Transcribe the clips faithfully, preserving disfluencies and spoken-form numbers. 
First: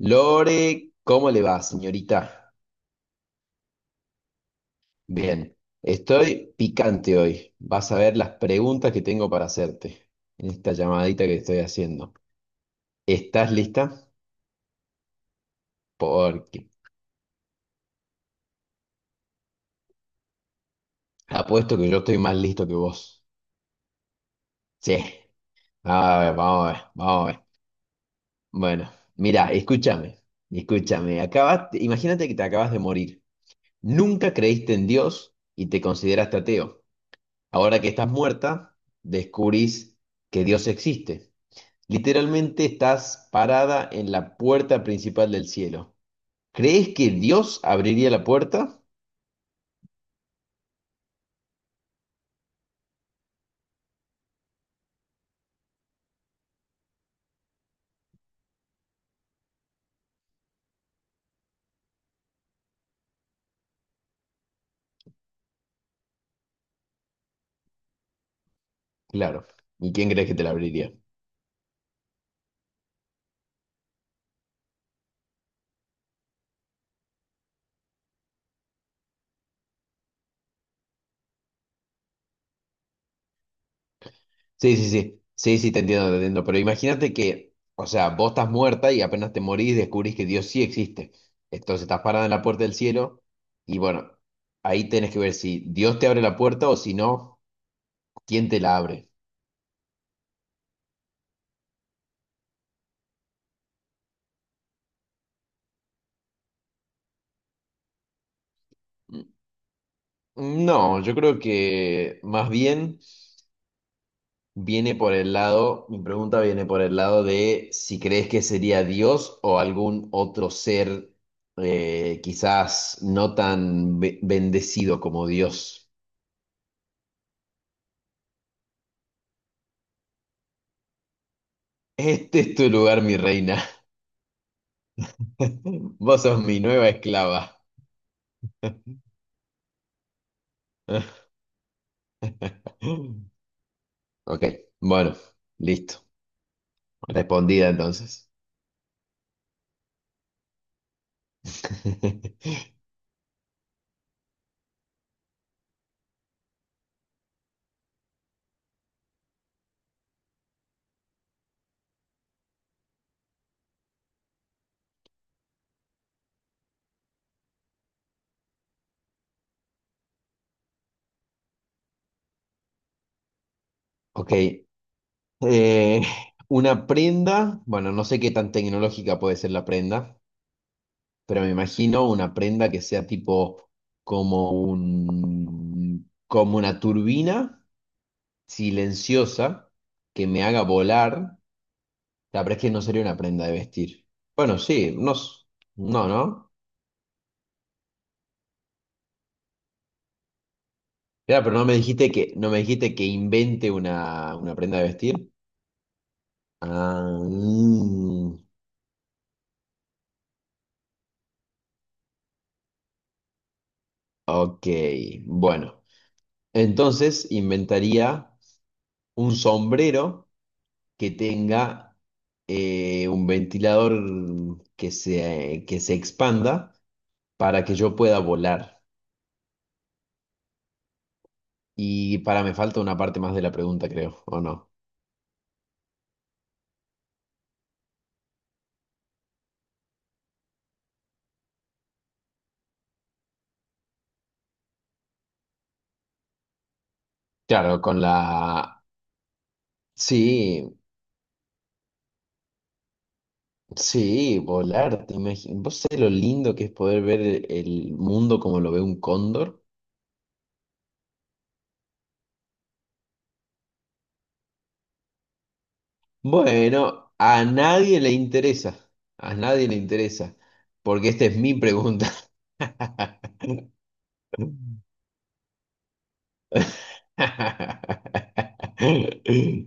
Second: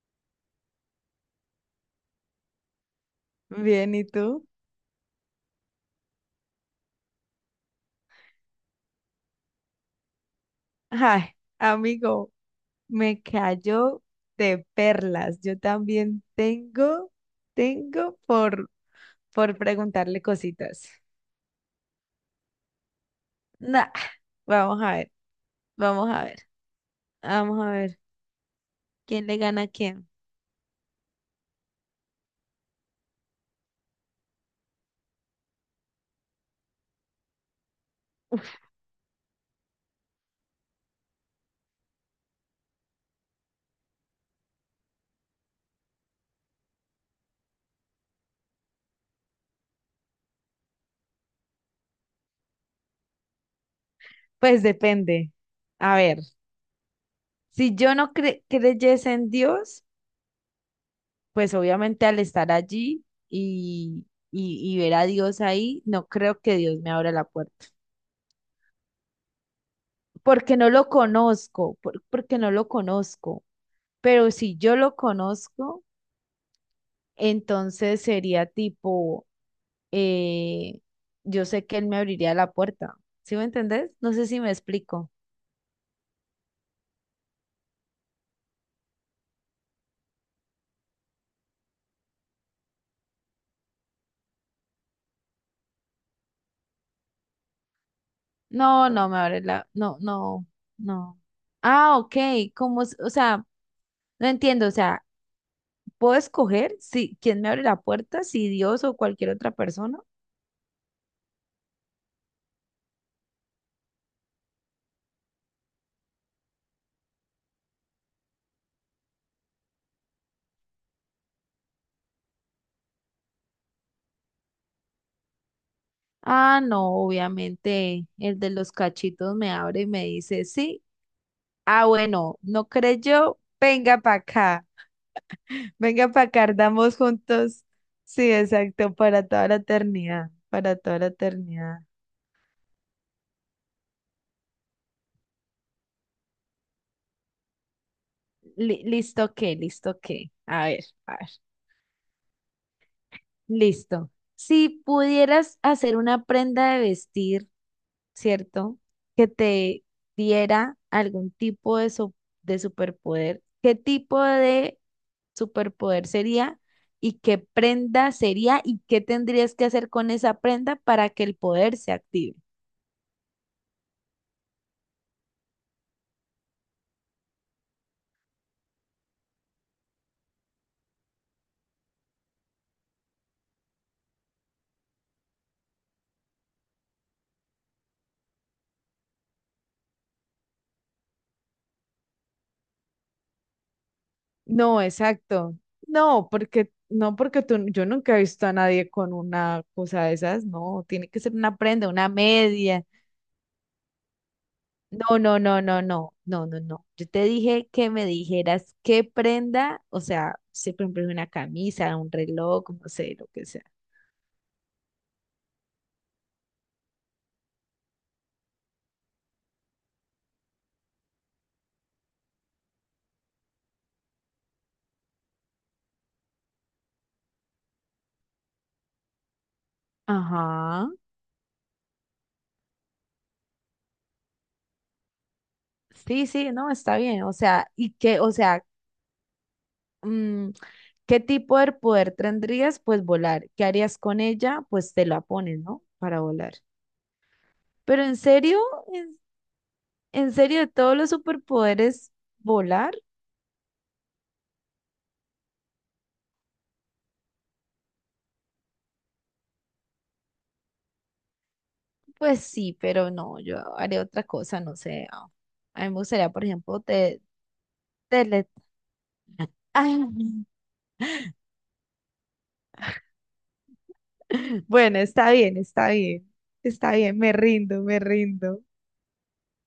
Lore, ¿cómo le va, señorita? Bien, ¿y tú? Bien, estoy picante hoy. Vas a ver las preguntas que tengo para hacerte en esta Ay, llamadita que estoy haciendo. amigo, me ¿Estás cayó lista? de perlas. Yo también Porque tengo, tengo por, por preguntarle cositas. apuesto que yo estoy más listo que vos. Nah, vamos a Sí, ver, vamos a a ver, ver, vamos a ver, vamos a ver. vamos a ver. Bueno, ¿Quién le mira, gana a quién? escúchame, escúchame. Acabas, imagínate que te acabas de morir. Nunca creíste en Dios y te consideraste ateo. Ahora que estás muerta, descubrís que Dios existe. Literalmente estás parada en la puerta principal del cielo. ¿Crees que Dios abriría la puerta? Pues depende. A ver, si yo no cre- creyese en Dios, pues obviamente al estar allí y, y, y ver a Dios ahí, no creo que Dios me abra la puerta. Claro. ¿Y quién crees que te la Porque no lo abriría? conozco, por- porque no lo conozco. Pero si yo lo conozco, entonces sería tipo, eh, yo sé que él me abriría la puerta. ¿Sí me entendés? No sé si me Sí, sí, explico. sí. Sí, sí, te entiendo, te entiendo. Pero imagínate que, o sea, vos estás muerta y apenas te morís descubrís que Dios sí existe. Entonces estás parada en la puerta del cielo y bueno, ahí tenés que ver si Dios te abre la puerta o si no, ¿quién te la No, abre? no me abre la, no, no, no. Ah, ok, como, s- o sea, no entiendo, o sea, ¿puedo escoger si quién me abre la puerta, si Dios o Mm, cualquier otra persona? No, yo creo que más bien... Viene por el lado, mi pregunta viene por el lado de si crees que sería Dios o algún otro ser eh, quizás no tan be- bendecido como Dios. Ah, no, obviamente el de los cachitos me abre y me dice, sí. Ah, bueno, Este es no tu lugar, mi creyó, reina. venga para acá. Venga Vos para sos acá, mi nueva ardamos esclava. juntos. Sí, exacto, para toda la eternidad, para toda la eternidad. Ok, bueno, listo. Respondida entonces. Li- listo qué, listo qué. A ver, a ver. Listo. Si pudieras hacer una prenda de vestir, ¿cierto? Que te diera algún tipo de, su- de superpoder, ¿qué tipo de superpoder sería? ¿Y qué prenda sería? ¿Y qué tendrías que hacer con esa prenda para que el poder se active? Ok. eh, una prenda, bueno, no sé qué tan tecnológica puede ser la prenda. Pero me imagino una prenda que sea tipo como un, como una turbina silenciosa que me haga volar. La verdad es que no sería una prenda de vestir. Bueno, No, sí, no, s- exacto. no, No, ¿no? porque no porque tú, yo nunca he visto a nadie con una cosa de esas, no, tiene que ser Claro, una pero no me prenda, una dijiste que, no me media. dijiste que invente una, una prenda de vestir. No, no, no, no, no, no, no, no. Yo Ah, te dije que me mm, dijeras qué prenda, o sea, si por ejemplo es una camisa, un reloj, no sé, lo que sea. ok, bueno. Entonces inventaría un sombrero que tenga eh, un ventilador que se, que se expanda para que yo pueda volar. Ajá. Y para me falta una parte más de la pregunta, creo, ¿o no? Sí, sí, no, está bien. O sea, y que, o sea, mm, ¿qué tipo de poder tendrías? Pues volar. ¿Qué harías con ella? Pues te la pones, ¿no? Para volar. Claro, con Pero en serio, la... en, en serio, de Sí, todos los superpoderes, volar, sí, volar. ¿Te imagi- ¿Vos sabés lo lindo que es poder ver el el mundo como lo ve un cóndor? pues sí, pero no, yo haría otra cosa, no sé. A a mí me gustaría, por ejemplo, Bueno, te, a nadie le tele... interesa. A nadie le Ay, interesa. Porque esta es mi pregunta. bueno, está bien, está bien, está bien, me rindo, me rindo,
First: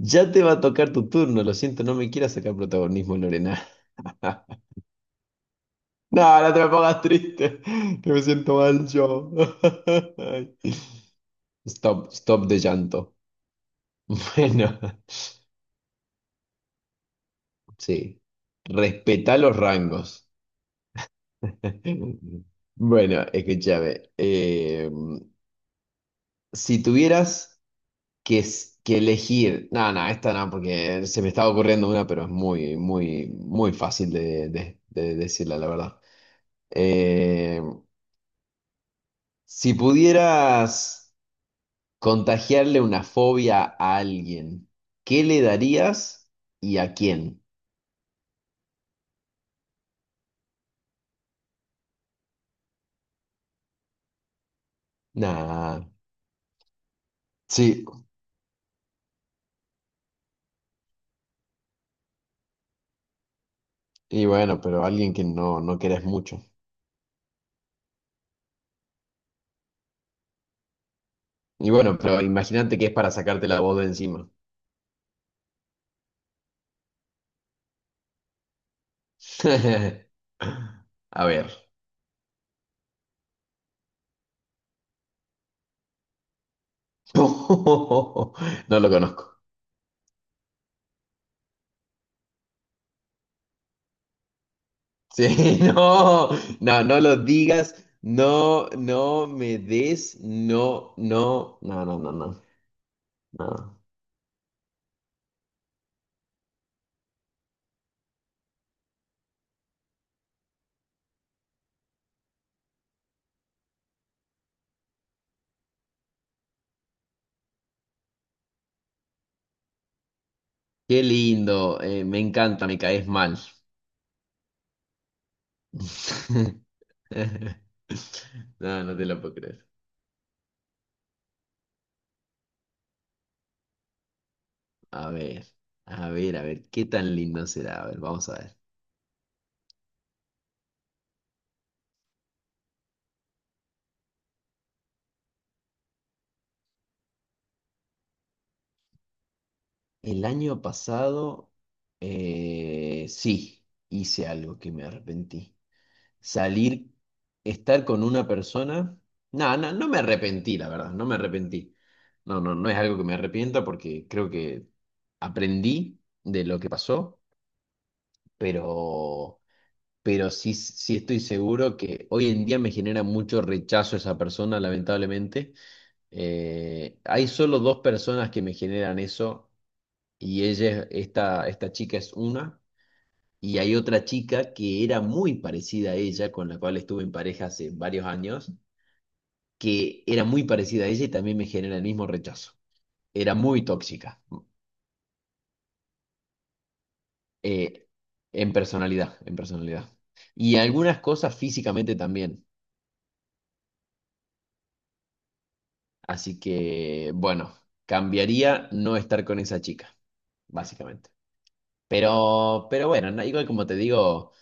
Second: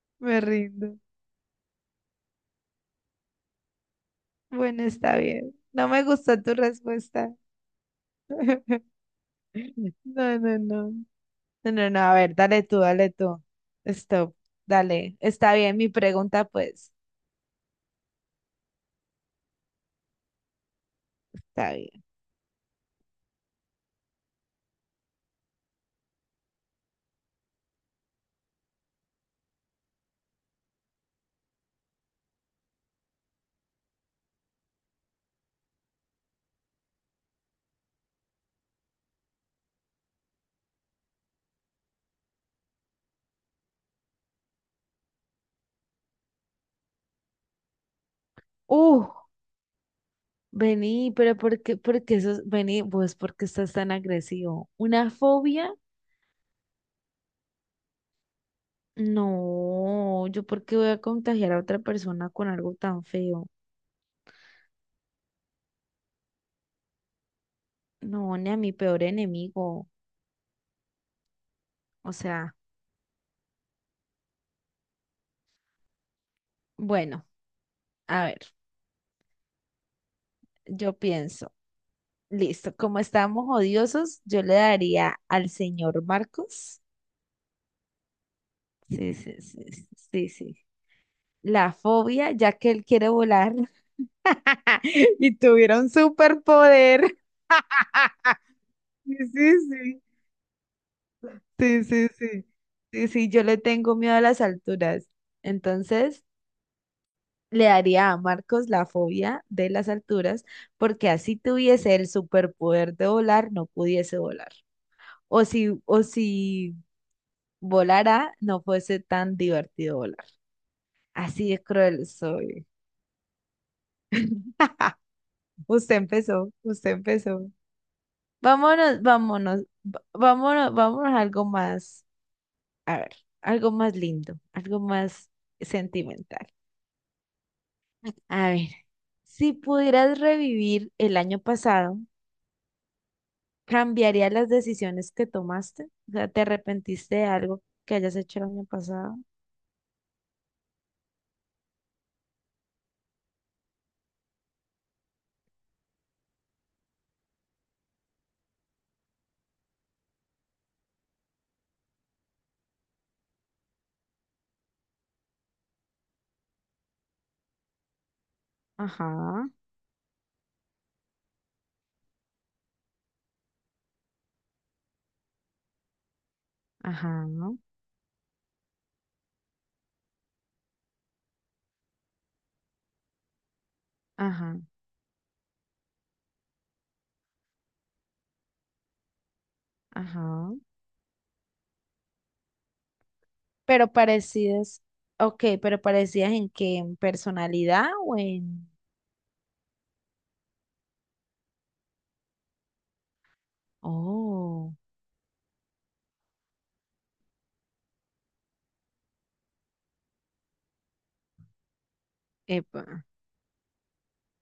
Ya me te va a rindo. tocar tu turno, lo siento, no me quieras sacar protagonismo, Lorena. Bueno, está bien. No me No, gustó no tu te me pongas respuesta. triste, que me siento mal yo. No, Ay. no, no. No, no, no, Stop, a ver, stop de dale tú, dale llanto. tú. Stop, Bueno, dale. Está bien, mi pregunta, pues, sí. Respeta los rangos. está bien. Bueno, escúchame. Eh, si tuvieras que, es- que elegir. No, no, esta no, porque se me estaba ocurriendo una, pero es muy, muy, muy fácil de, de- de decirla, la verdad. Eh, si pudieras contagiarle una fobia a alguien, ¿qué le darías y a quién? Uh, vení, pero ¿por qué, por qué eso, vení, pues, ¿por qué estás tan agresivo? ¿Una fobia? Nah, sí, No, yo por qué voy a contagiar a otra persona con algo tan feo. y bueno, pero alguien que no, no querés mucho. No, ni a mi peor enemigo. Y bueno, O pero sea, imagínate que es para sacarte la voz de encima. bueno, a ver, yo A ver. pienso, listo, como estamos odiosos, yo le daría al señor Marcos. No lo Sí, conozco. sí, sí, sí, sí, sí. La fobia, ya que él quiere volar Sí, y tuviera un no, no, no lo superpoder. digas, no, Sí, no sí, me sí, des, no, no, no, sí, no, sí, no, no, sí, sí, sí, yo le no. tengo miedo a las alturas. Entonces, le daría a Marcos la fobia de las alturas, porque así tuviese el superpoder de volar, no pudiese volar. O si, o si volara, no fuese tan divertido volar. Qué Así de lindo, eh, cruel me soy. encanta, me caes mal. Usted empezó, usted empezó. No, Vámonos, no te lo puedo vámonos, creer. va- vámonos, vámonos a algo más, a ver, algo más lindo, algo A más ver, a ver, a sentimental. ver, qué tan lindo será. A ver, vamos a A ver. ver, si pudieras revivir el año pasado, ¿cambiarías las decisiones que tomaste? O sea, ¿te arrepentiste de algo que hayas hecho el año pasado? El año pasado, eh, sí, hice algo que me arrepentí. Salir, estar con una persona. No, no, no me arrepentí, la verdad, no me arrepentí. No, no, no es algo que me arrepienta porque creo que aprendí de lo que pasó, pero, Ajá, pero sí, sí estoy seguro que hoy en día me genera mucho rechazo esa persona, lamentablemente. Eh, ajá, hay solo dos personas que me generan eso y ella, es- esta, esta chica es una. Y hay otra chica ajá, que era muy parecida a ella, con la cual estuve en pareja hace varios años, que era muy ajá. parecida a ella y también me genera el mismo rechazo. Era muy Pero tóxica, parecidas, ok, pero parecidas en qué, ¿en eh, personalidad o en en...? personalidad, en personalidad. Y algunas cosas físicamente también. Oh, Así que, bueno, cambiaría no estar con esa chica, básicamente. Pero, pero epa. bueno, no, igual como te digo,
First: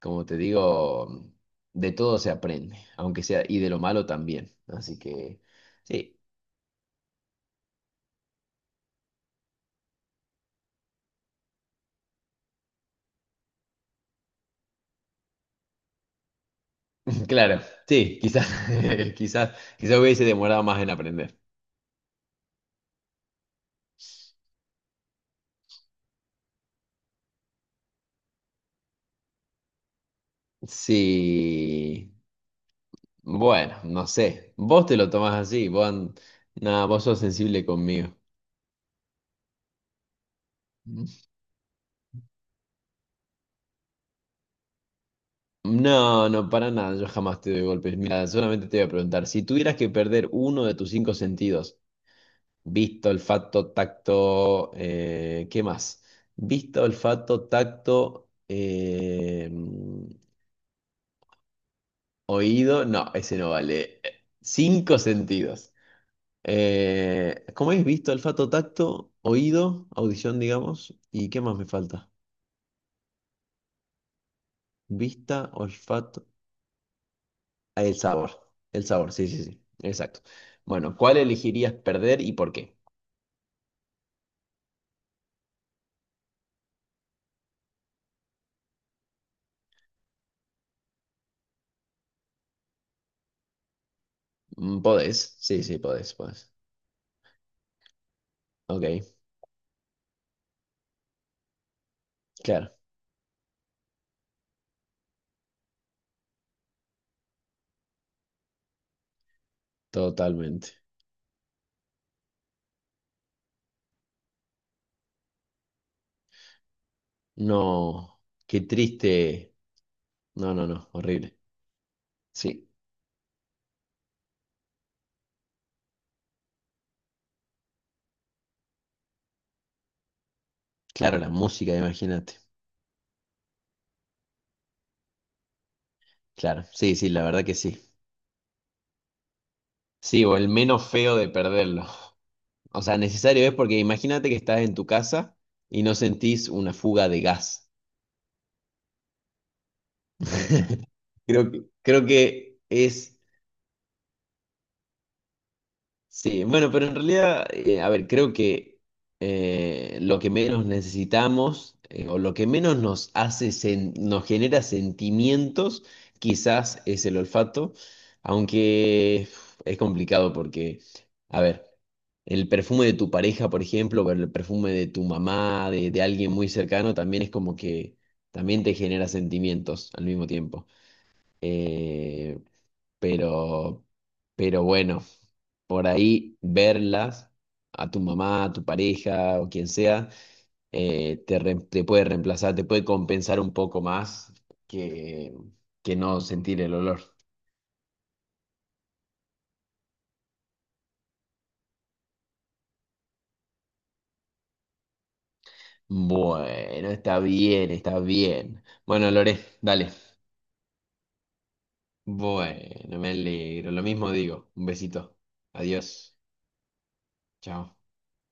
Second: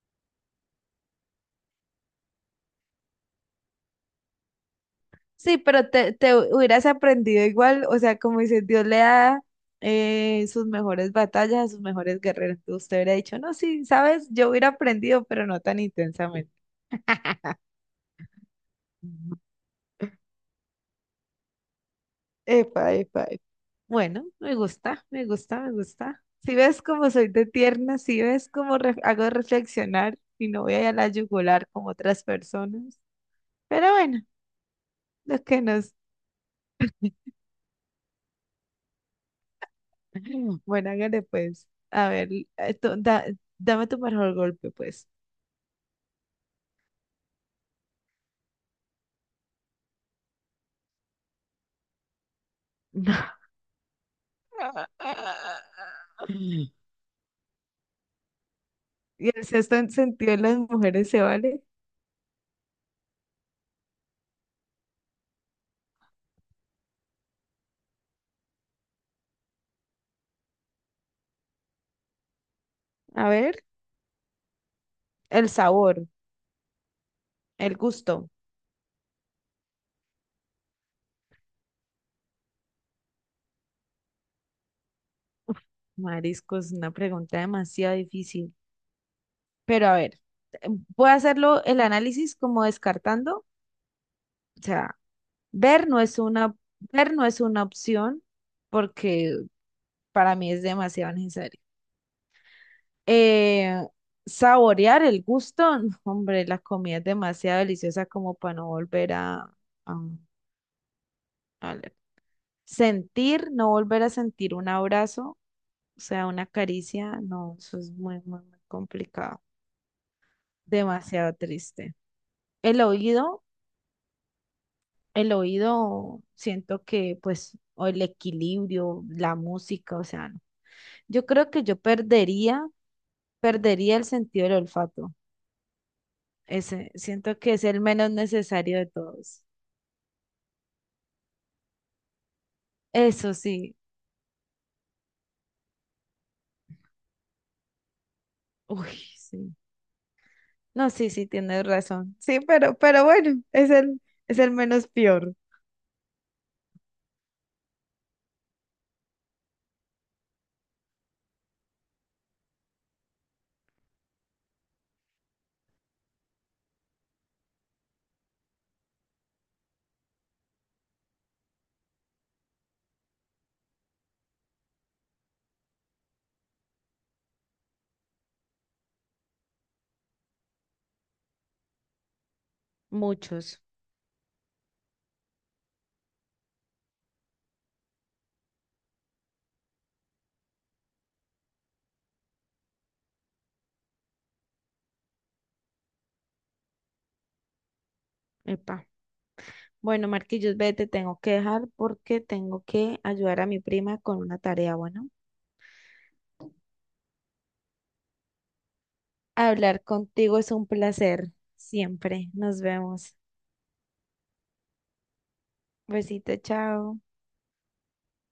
como te digo, de todo se aprende, aunque sea, y de lo malo también. Así que, Sí, pero te, sí, te hubieras aprendido igual, o sea, como dices, Dios le da eh, sus mejores batallas a sus mejores guerreros. Usted hubiera dicho, no, sí, sabes, yo hubiera aprendido, pero no tan intensamente. claro, sí, quizás, Ujú. quizás, quizás hubiese demorado más en aprender. Epa, epa, epa. Bueno, me gusta, me gusta, me gusta. Si ves cómo soy de tierna, si ves cómo re- hago reflexionar y no voy a la yugular como Sí, otras personas. bueno, Pero no bueno, sé. Vos te lo tomás lo que así, vos, nos an- nada, vos sos sensible conmigo. bueno, hágale pues. A ver, esto, da- dame tu mejor golpe, pues. No, no, para nada, yo jamás te doy golpes. Mira, solamente te voy a preguntar, si tuvieras que perder uno de tus cinco sentidos, visto, olfato, tacto, eh, ¿qué más? Y Visto, olfato, tacto, el eh, sexto en- sentido de las mujeres se vale. oído, no, ese no vale. Cinco sentidos. Eh, ¿cómo es? Visto, olfato, tacto, oído, audición, digamos. ¿Y qué más me falta? A ver, el Vista, sabor, olfato. el Ah, el gusto. sabor. El sabor, sí, sí, sí. Exacto. Bueno, ¿cuál elegirías perder y por qué? Uf, mariscos, una pregunta demasiado difícil. Pero a ver, eh, voy a hacerlo el análisis como descartando. O Mm, sea, Podés. Sí, sí, ver no podés, es podés. una, ver no es una opción Ok, porque para mí es demasiado necesario. claro, eh, saborear el gusto, no, hombre, la comida es demasiado deliciosa como para no volver a, a- totalmente. a le- sentir, no volver a sentir un abrazo, o sea, una caricia, no, eso es No, muy, muy, muy qué complicado, triste. No, no, no, demasiado horrible. triste. Sí, El oído, el oído, siento que pues, o el equilibrio, la música, o sea, no. claro, Yo la creo que yo música, imagínate. perdería, perdería el sentido del olfato. Claro, Ese, sí, sí, la siento verdad que que es el sí. menos necesario de todos. Sí, o el menos feo de perderlo. O sea, Eso necesario es sí. porque imagínate que estás en tu casa y no sentís una fuga de gas. Uy, sí. No, sí, sí, Creo que, tienes creo razón. Sí, que pero, pero es, bueno, es el, es el menos peor. sí, bueno, pero en realidad, eh, a ver, creo que eh, lo que menos necesitamos eh, o lo que menos nos hace, sen- nos genera sentimientos, quizás es el olfato, aunque uf, es complicado porque, a ver. El perfume de tu pareja, por ejemplo, o el perfume de tu mamá, de, de alguien muy cercano, también es como que también te genera sentimientos al mismo tiempo. Eh, Muchos. pero, pero bueno, por ahí verlas a tu mamá, a tu pareja o quien sea, eh, te, re- te puede reemplazar, te puede compensar un poco más que, que no sentir el olor. Epa. Bueno, Marquillos, vete, tengo que dejar porque tengo que ayudar a mi prima con una tarea, bueno. Bueno, está bien, está bien. Bueno, Lore, Hablar dale. contigo es un placer, siempre. Nos Bueno, me vemos. alegro. Lo mismo digo. Un besito. Adiós. Besito, chao. Chao.